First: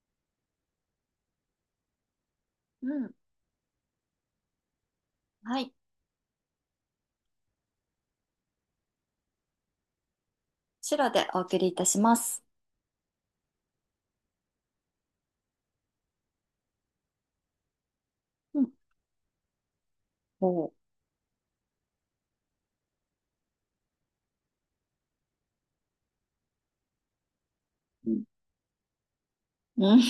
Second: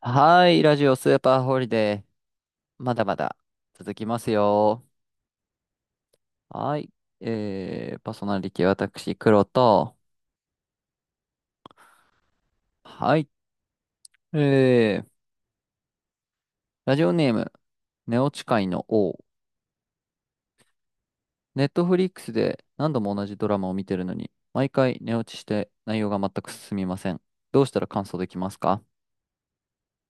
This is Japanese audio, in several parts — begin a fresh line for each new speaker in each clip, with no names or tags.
はい、ラジオスーパーホリデー、ま
う
だま
ん。
だ続きますよ。
はい。
はい、パーソナリティ私、黒と、
白でお送りいたします。
はい、えー、ラジオネーム、寝落ち
う
界
ん。
の王。
おう。
ネットフリックスで何度も同じドラマを見てるのに、毎回寝落ちして内容が全く進みません。どうしたら感
う
想
ん。
できますか？
うん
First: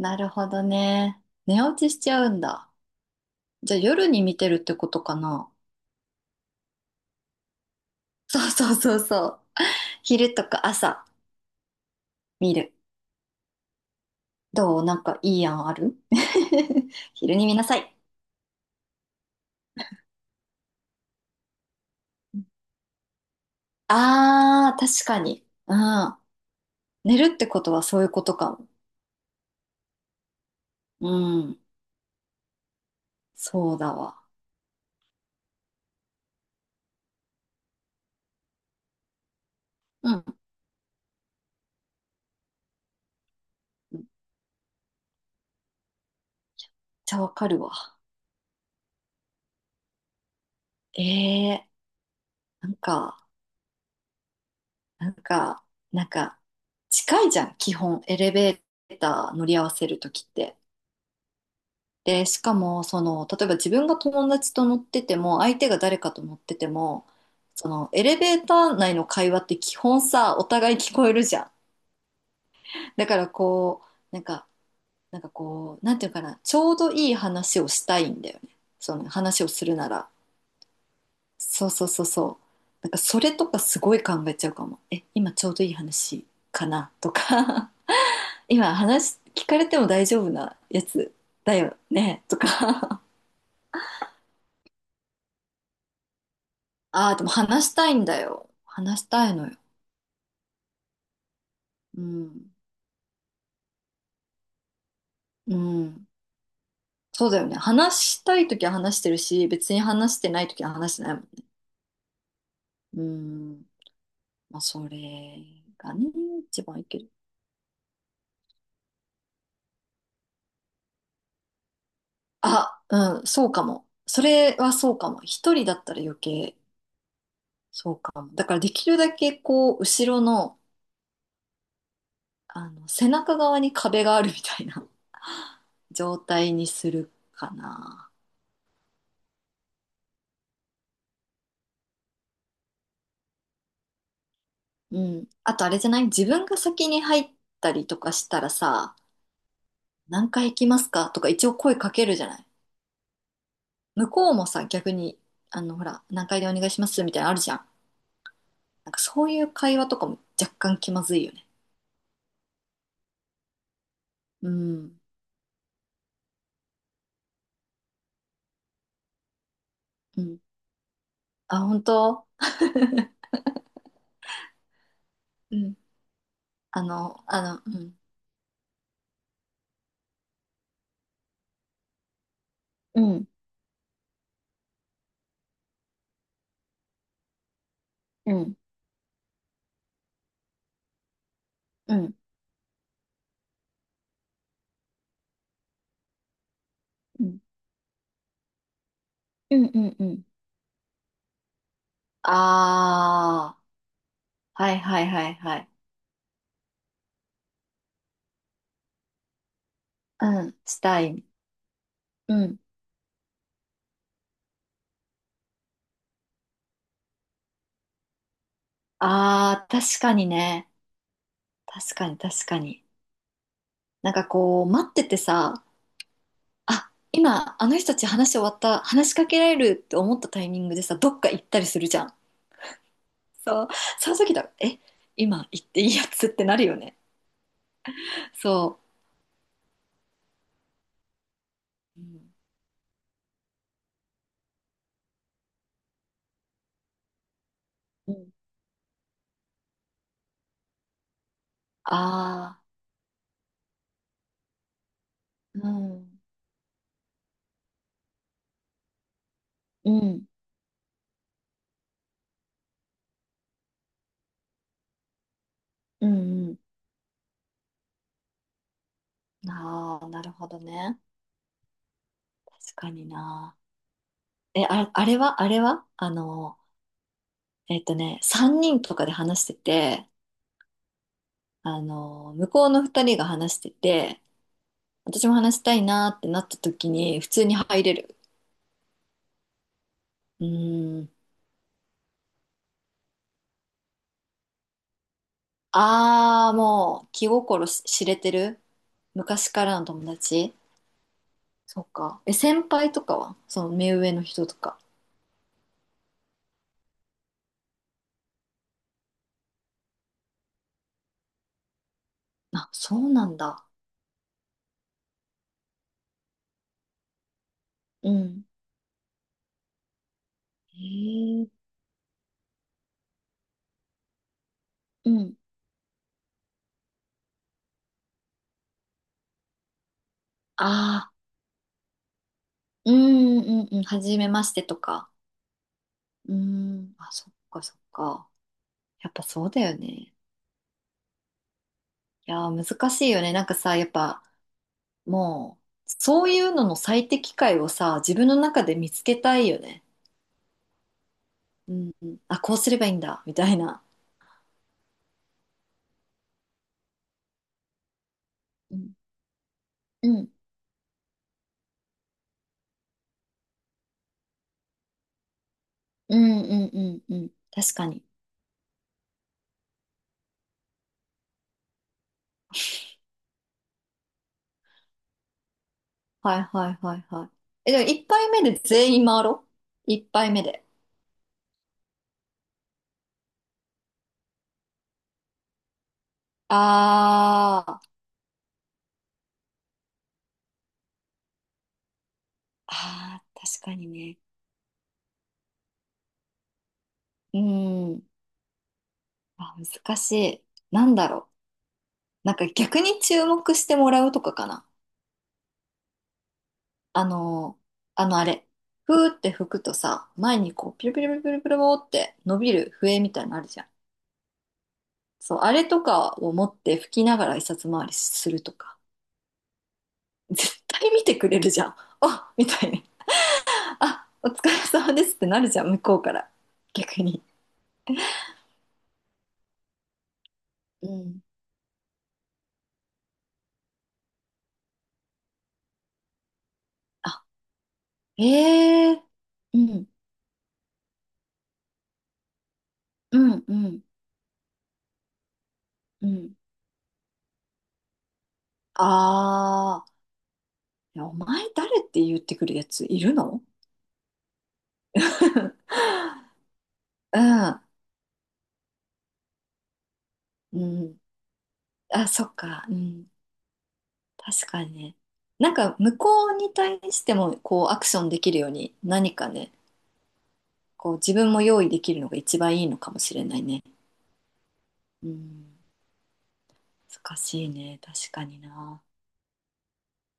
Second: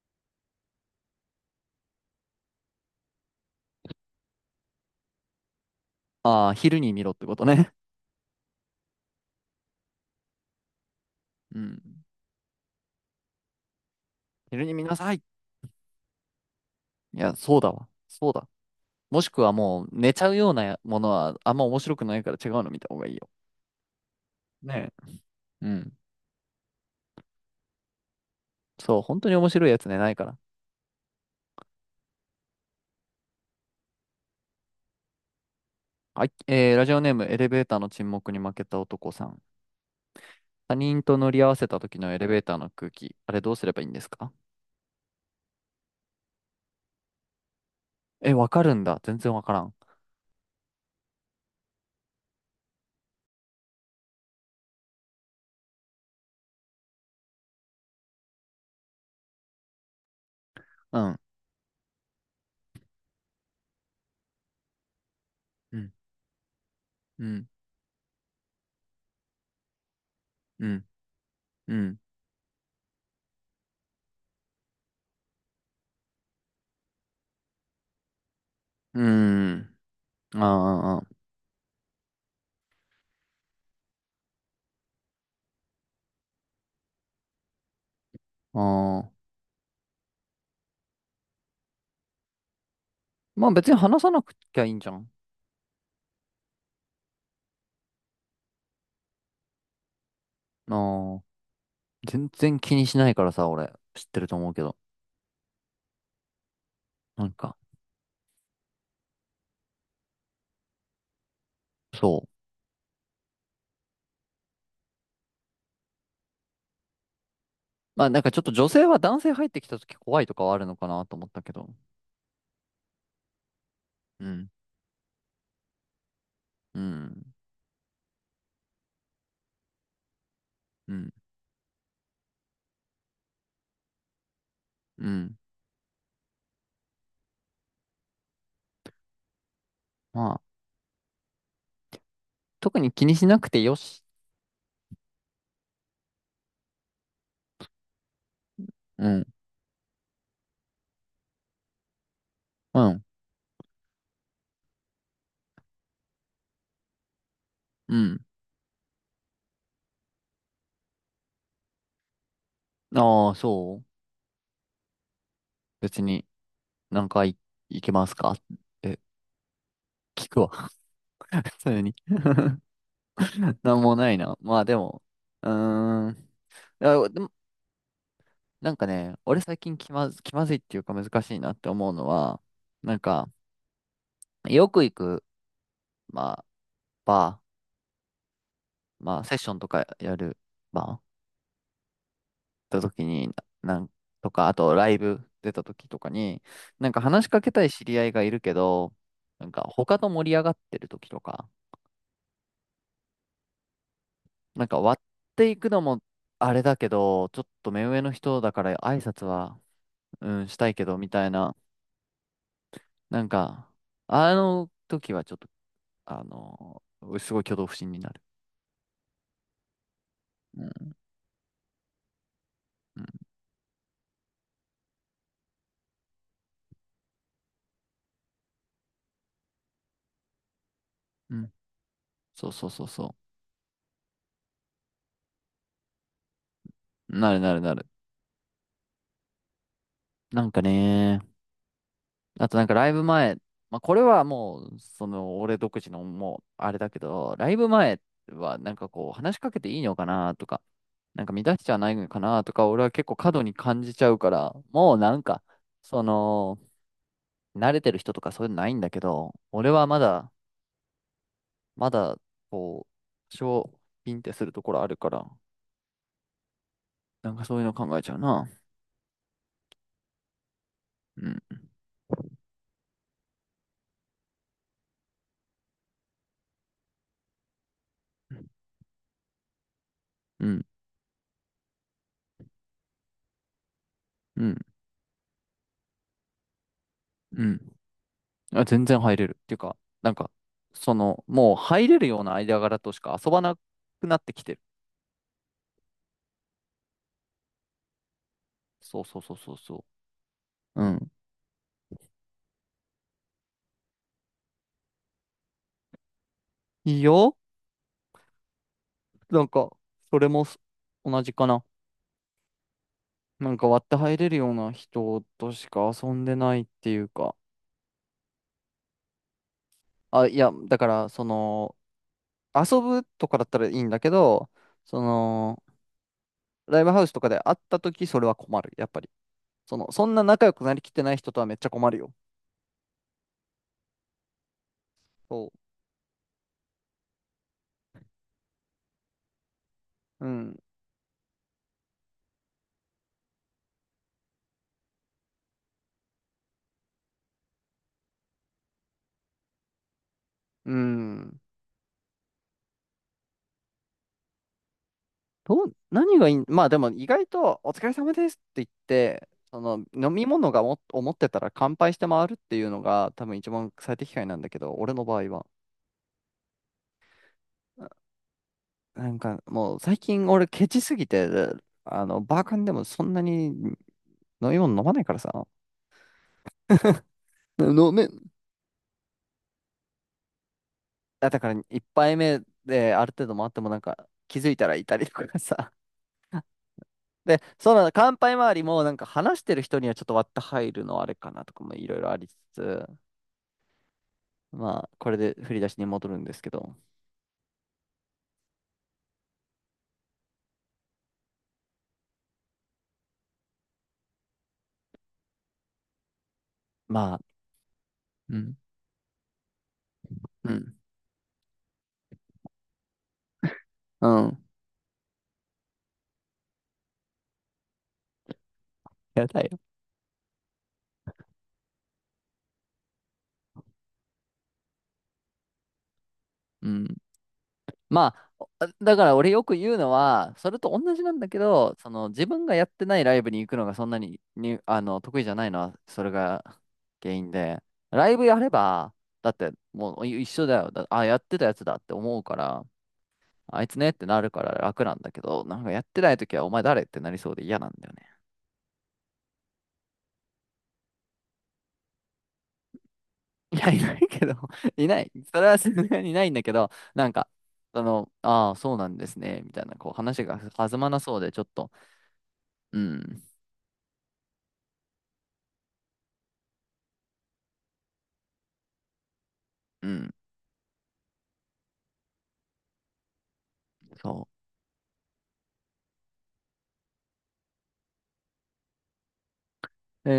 なるほどね。寝落ちしちゃうんだ。じゃあ夜に見てるってことかな。
ああー、昼に見ろってことね。
そうそうそうそう。昼とか朝
うん、
見る。
昼に
ど
見
う
な
なん
さ
か
い。
いい案ある？
いや、
昼に見
そう
な
だ
さ
わ。
い。
そうだ。もしくはもう寝ちゃうようなものはあんま面白くないから違うの見た方がいいよ。
あー、
ね。
確かに。
う
う
ん。
ん。寝るってことはそういうことかも。
そう、本当に面白いやつね、ないから。
うん。そうだわ。
はい、ラジオネーム、エレベーターの沈黙に負けた男さん。
うん。
他人と乗り合わせた時のエレベーターの空気、あれどうすればいいん
め
です
っ
か？
ちゃわかるわ。
え、わかるんだ。全然わからん。
えー、なんか。なんか、なんか、近いじゃん、基本、エレベーター乗り合わせるときって。
うん。
で、しかも、その、例えば自分が友達と乗ってても、相手
う
が
ん。
誰かと乗ってても、
うん。
その、エレベーター内の会話って基本さ、お
う
互い
ん。
聞こえるじゃん。
うん。
だからこう、なんていうのかな、ちょうどいい話をしたいんだよね。そ
う
の、話をす
ん。
るなら。
ああ、
そうそうそうそう。なんか、それとかすごい考えちゃうかも。え、今ちょうどいい話かなとか。今
あ
話
あ。
聞かれても大丈夫なやつだよねとか
まあ別に話さなくちゃいいんじゃん。
ああ、でも話したいんだよ。話したいのよ。
ああ。
う
全
ん。
然気にしないからさ、俺。知ってると思うけど。
うん。
な
そう
ん
だよ
か、
ね。話したいときは話してるし、別に話してないときは話してないもんね。
そう。
うん。まあ、それがね、一番いいける。
まあなんかちょっと女性は男性入ってきた時怖いとかはあるのかなと思ったけど。
あ、うん、そうかも。そ
うん。
れはそうかも。一人だったら余計、
うん。
そうかも。だからできるだけこう、後ろの、
うん
あの、背中側に壁があるみたいな
うん。
状態にするかな。
まあ、特に気にしなくてよし。
うん。あとあれじゃない？自分が先に入ったりとかしたらさ、
うん。
何回行きますかとか一応声かけるじゃない？
うん。
向こうもさ、逆に、あの、ほら、何回でお願いしますみたいなのあるじゃん。
うん。
なんかそういう会話とかも若干気まずいよね。
ああ、そう。
うん。
別に、何回行けますか？え、
う
聞
ん。
くわ。普
あ、
通
本
に。
当？
なんもないな。まあでも、う
うん。
ーん。いやでも、
うん。
なんかね、俺最近気まず、気まずいっていうか難しいなって思うのは、なん
うん。
か、よく行く、まあ、バ
うん。
ー、まあ、セッションとかやるバー
うん。
た時に、なんとか、あとライブ出た時とかに、なんか
う
話し
ん。
かけたい知り合いがいるけど、なん
う
か
ん。うん。
他
う
と
ん
盛り上がってる時とか、
ああ、
なん
はい
か割
はいは
っ
い
てい
はい。
くのもあれだけど、ちょっと目上の人だから挨拶は、うん、
うん。
したい
し
けど、
た
み
い。
たいな、
うん。
なんか、あの時はちょっと、あの、すごい挙動不審になる。
ああ、確かに
う
ね。
ん、
確かに確かに。
うん、
なんかこう、待っててさ、あ、今、あの人たち話終わった、話しかけられるって思ったタイミングでさ、どっか
う
行っ
ん。
たりするじゃん。
そうそうそうそ
そう、その時だ、え、今行っていいやつってなるよね。
う。なるなるなる。
そ
なんかね、
う。う
あとなんかライブ前、まあ、これはもう、その、俺独自のもう、あれだけど、ライブ前
ん。
はなんかこう、話しかけていいのかなとか、なんか乱しちゃないのかなと
あ
か、俺は結構過度に感じちゃうから、もうなんか、
あー、う
そ
ん、
の、慣れてる人とかそういうのないんだけど、俺は
う
ま
ん、
だ、まだ、こう、多少、ピンってするところあるから、
うん、う
なんかそういうの考えちゃうな。
ん。ああ、なるほどね。
うん、
確かにな。え、あ、あれは、あれは、あの、えっとね、3人とかで話してて、
うん、
あの、向こうの2人が話してて、
うん、
私も話したいなーってなった時に普
う
通に
ん。
入れる。
あ、全然入れる。っていうか、なんか、
う
そ
ーん。
の、もう入れるような間柄としか遊ばなくなってきてる。
ああ、もう気心し知れてる
そうそうそう
昔
そう
から
そ
の友達
う。うん。
そうか。え、先輩とかはその目上の人とか。
いいよ。なんか、それもす同じかな。
あ、そうなん
なん
だ。
か割って入れるような人としか遊んでないっていうか。
うん。
あ、いや、だから、そ
へえ。
の、遊ぶとかだったらいいんだけど、そ
うん。
の、ライブハウスとかで会った時それは困る。やっぱり。その、そんな仲良くなりきって
あ
な
あ、
い人とはめっちゃ困るよ。
うんうんうん。はじめましてとか。
そ
うん。あ、そっかそっか。やっぱそうだよね。い
う。うん。
やー、難しいよね。なんかさ、やっぱ、もう、そういうのの最適解をさ、自分の中で見つけたいよね。
うん。
うん、うん。あ、こうすればいいんだ、みたいな。
どう、何がいい、まあでも意外とお疲れ様ですって言っ
うん、
て、その
う
飲み
ん、
物がも、思ってたら乾杯して回るっていうのが多分一番最適解なんだけど、俺の場合は。
うん、うん、うん。うん確かに。
なんかもう最近俺ケチすぎて、バーカンでもそんなに飲み物飲まないからさ。
はい、はい、はい、は い。え、でも
飲
一
め、
杯目で全員回ろう。1杯目で。
あだから一杯目である程度回ってもなんか気づいたらいたりとかさ。で、
あ
そ
ー、
の乾杯周りもなんか話してる人にはちょっと割って入るのあれかなとかもいろいろありつつ、
あー、確かにね。
まあ、これで振り出しに戻るんですけど、
うん。あ、難しい。なんだろう。なんか逆に注目してもらうとかかな。あ
まあ、
の、あのあ
う
れ、
ん。
ふーって吹くとさ、前
う
にこ
ん、
う、ピルピルピルピルピルピルって伸びる笛みたいなのあるじゃん。
うん、
そう、あれとかを持って吹きながら一冊回りするとか、
やだよ。
絶対見てくれるじゃん。あ、みたいに。あ、お疲れ様ですってなるじゃん、向こうから。
うん。
逆に。
まあ、だから俺よく言うのは、それと
う
同じなん
ん。
だけど、その自分がやってないライブに行くのがそんなに、に、得意じゃないのは、それが原
あ、
因で、ライブやれ
え
ば、
え
だって
うん、
もう一緒だよ。だあ、やってたやつだって思うから、
うん、う
あいつ
ん、
ねってなるから楽なんだけど、なんかやって
う
ない
ん。
時はお前誰ってなりそうで嫌なんだよね。
あー、いやお前誰って言ってくるやついるの？
いや、いないけど、いない。それはさすがにいないんだけど、なん
う
か、その、ああ、そうなんですね、みたいな、こう話が
ん。
弾
う
ま
ん。
なそうで、ちょっと、
あ、そっか。う
う
ん。
ん、
確かにね。なんか向こうに対してもこうアクションできるように何かね、
うん、
こう自分も用意できるのが一番いいのかもしれないね。
そ
うん。難しいね。確かにな。
う。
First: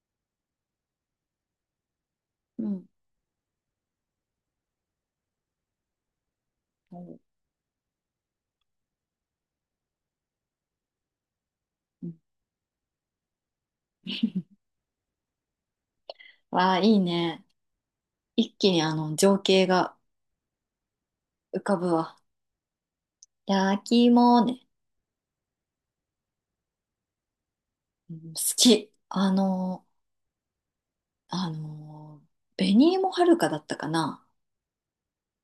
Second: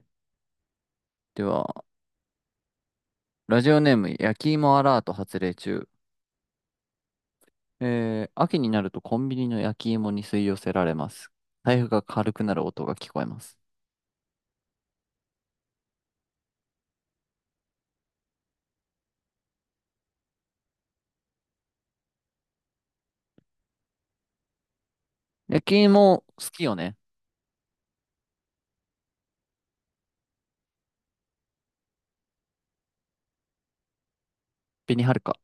では、
うん。
ラジオネーム、焼き芋アラート発令中。
うん
秋になるとコンビニの焼き芋に吸い寄せられます。財布が
うん
軽くなる音が聞こえます。
わあ、いいね。一気にあの情景が浮かぶわ。焼き芋ね。
焼き芋、好きよね。
うん、好き。あの、紅芋はるかだったかな。
紅はるか。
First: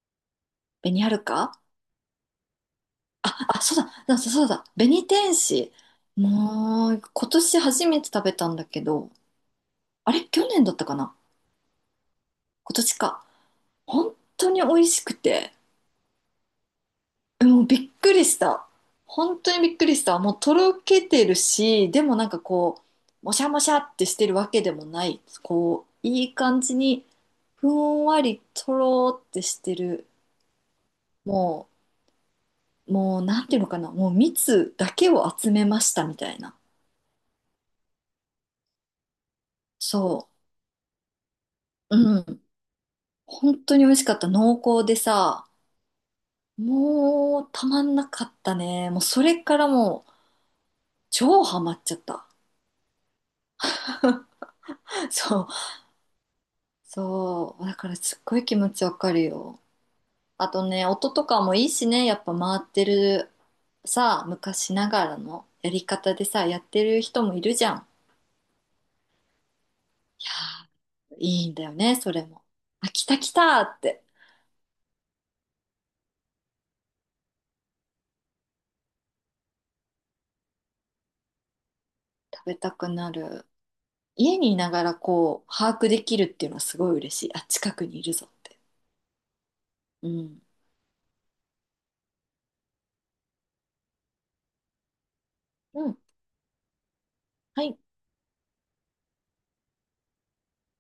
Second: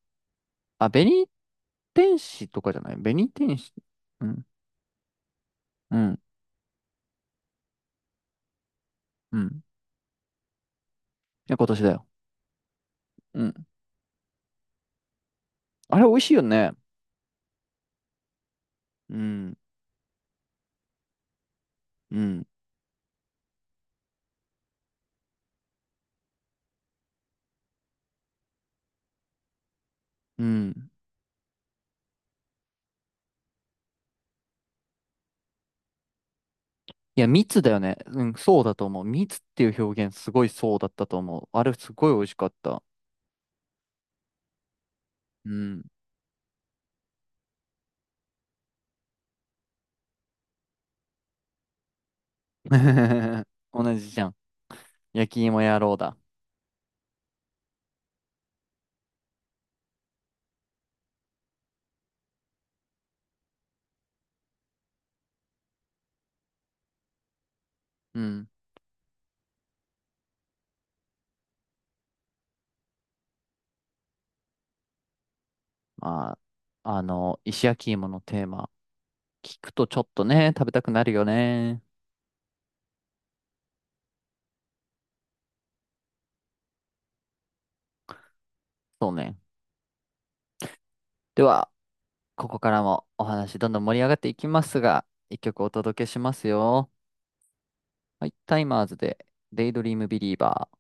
あ、
紅はる
紅
か
天使とかじゃない紅
あ、
天
あ
使。
そうだ、だ
う
そ
ん、
うだ、紅天使。
うん、
もう、今年初めて食べたんだけど、
うん。い
あれ、去年だったかな？
や、今年だよ。
今年か。
うん。
本当に美味しくて、
あれ、美味しいよね。
もうびっくりした。
う
本当
ん、
にびっくりした。もうとろけてるし、でも
う
なんか
ん、
こう、もしゃもしゃってしてるわけでもない。こう、いい感じに、ふんわりとろーってしてる。
うん。
ももう、なんていうのかな。もう蜜だけを集めましたみたいな。
いや、密だよね。うん、そうだと思う。密っていう表現、
そ
すごいそうだったと思う。あれ、す
う。う
ごい美味し
ん。
かった。
本当に美味しかった。濃厚でさ、
うん。
もうたまんなかったね。もうそれからもう超ハマっちゃった。
同じじゃん。焼
そ
き
う、
芋野郎だ。
そう。だからすっごい気持ちわかるよ。あとね、音とかもいいしね、やっぱ回ってるさ、昔ながらのやり方でさ、やってる人もいるじゃん。
うん。
いいんだよね、それも。あ、来た来たって。
まあ、石焼き芋のテーマ、聞くとちょっとね、食べたくなるよね。
食べたくなる。家にいながらこう、把握できるっていうのはすごい嬉しい。あ、近くにいるぞって。
そうね。
うん。
では、ここからもお話どんどん盛り上がっていきますが、一曲お
うん
届けしますよ。
はい
はい、タイマーズで、デイドリームビリーバー。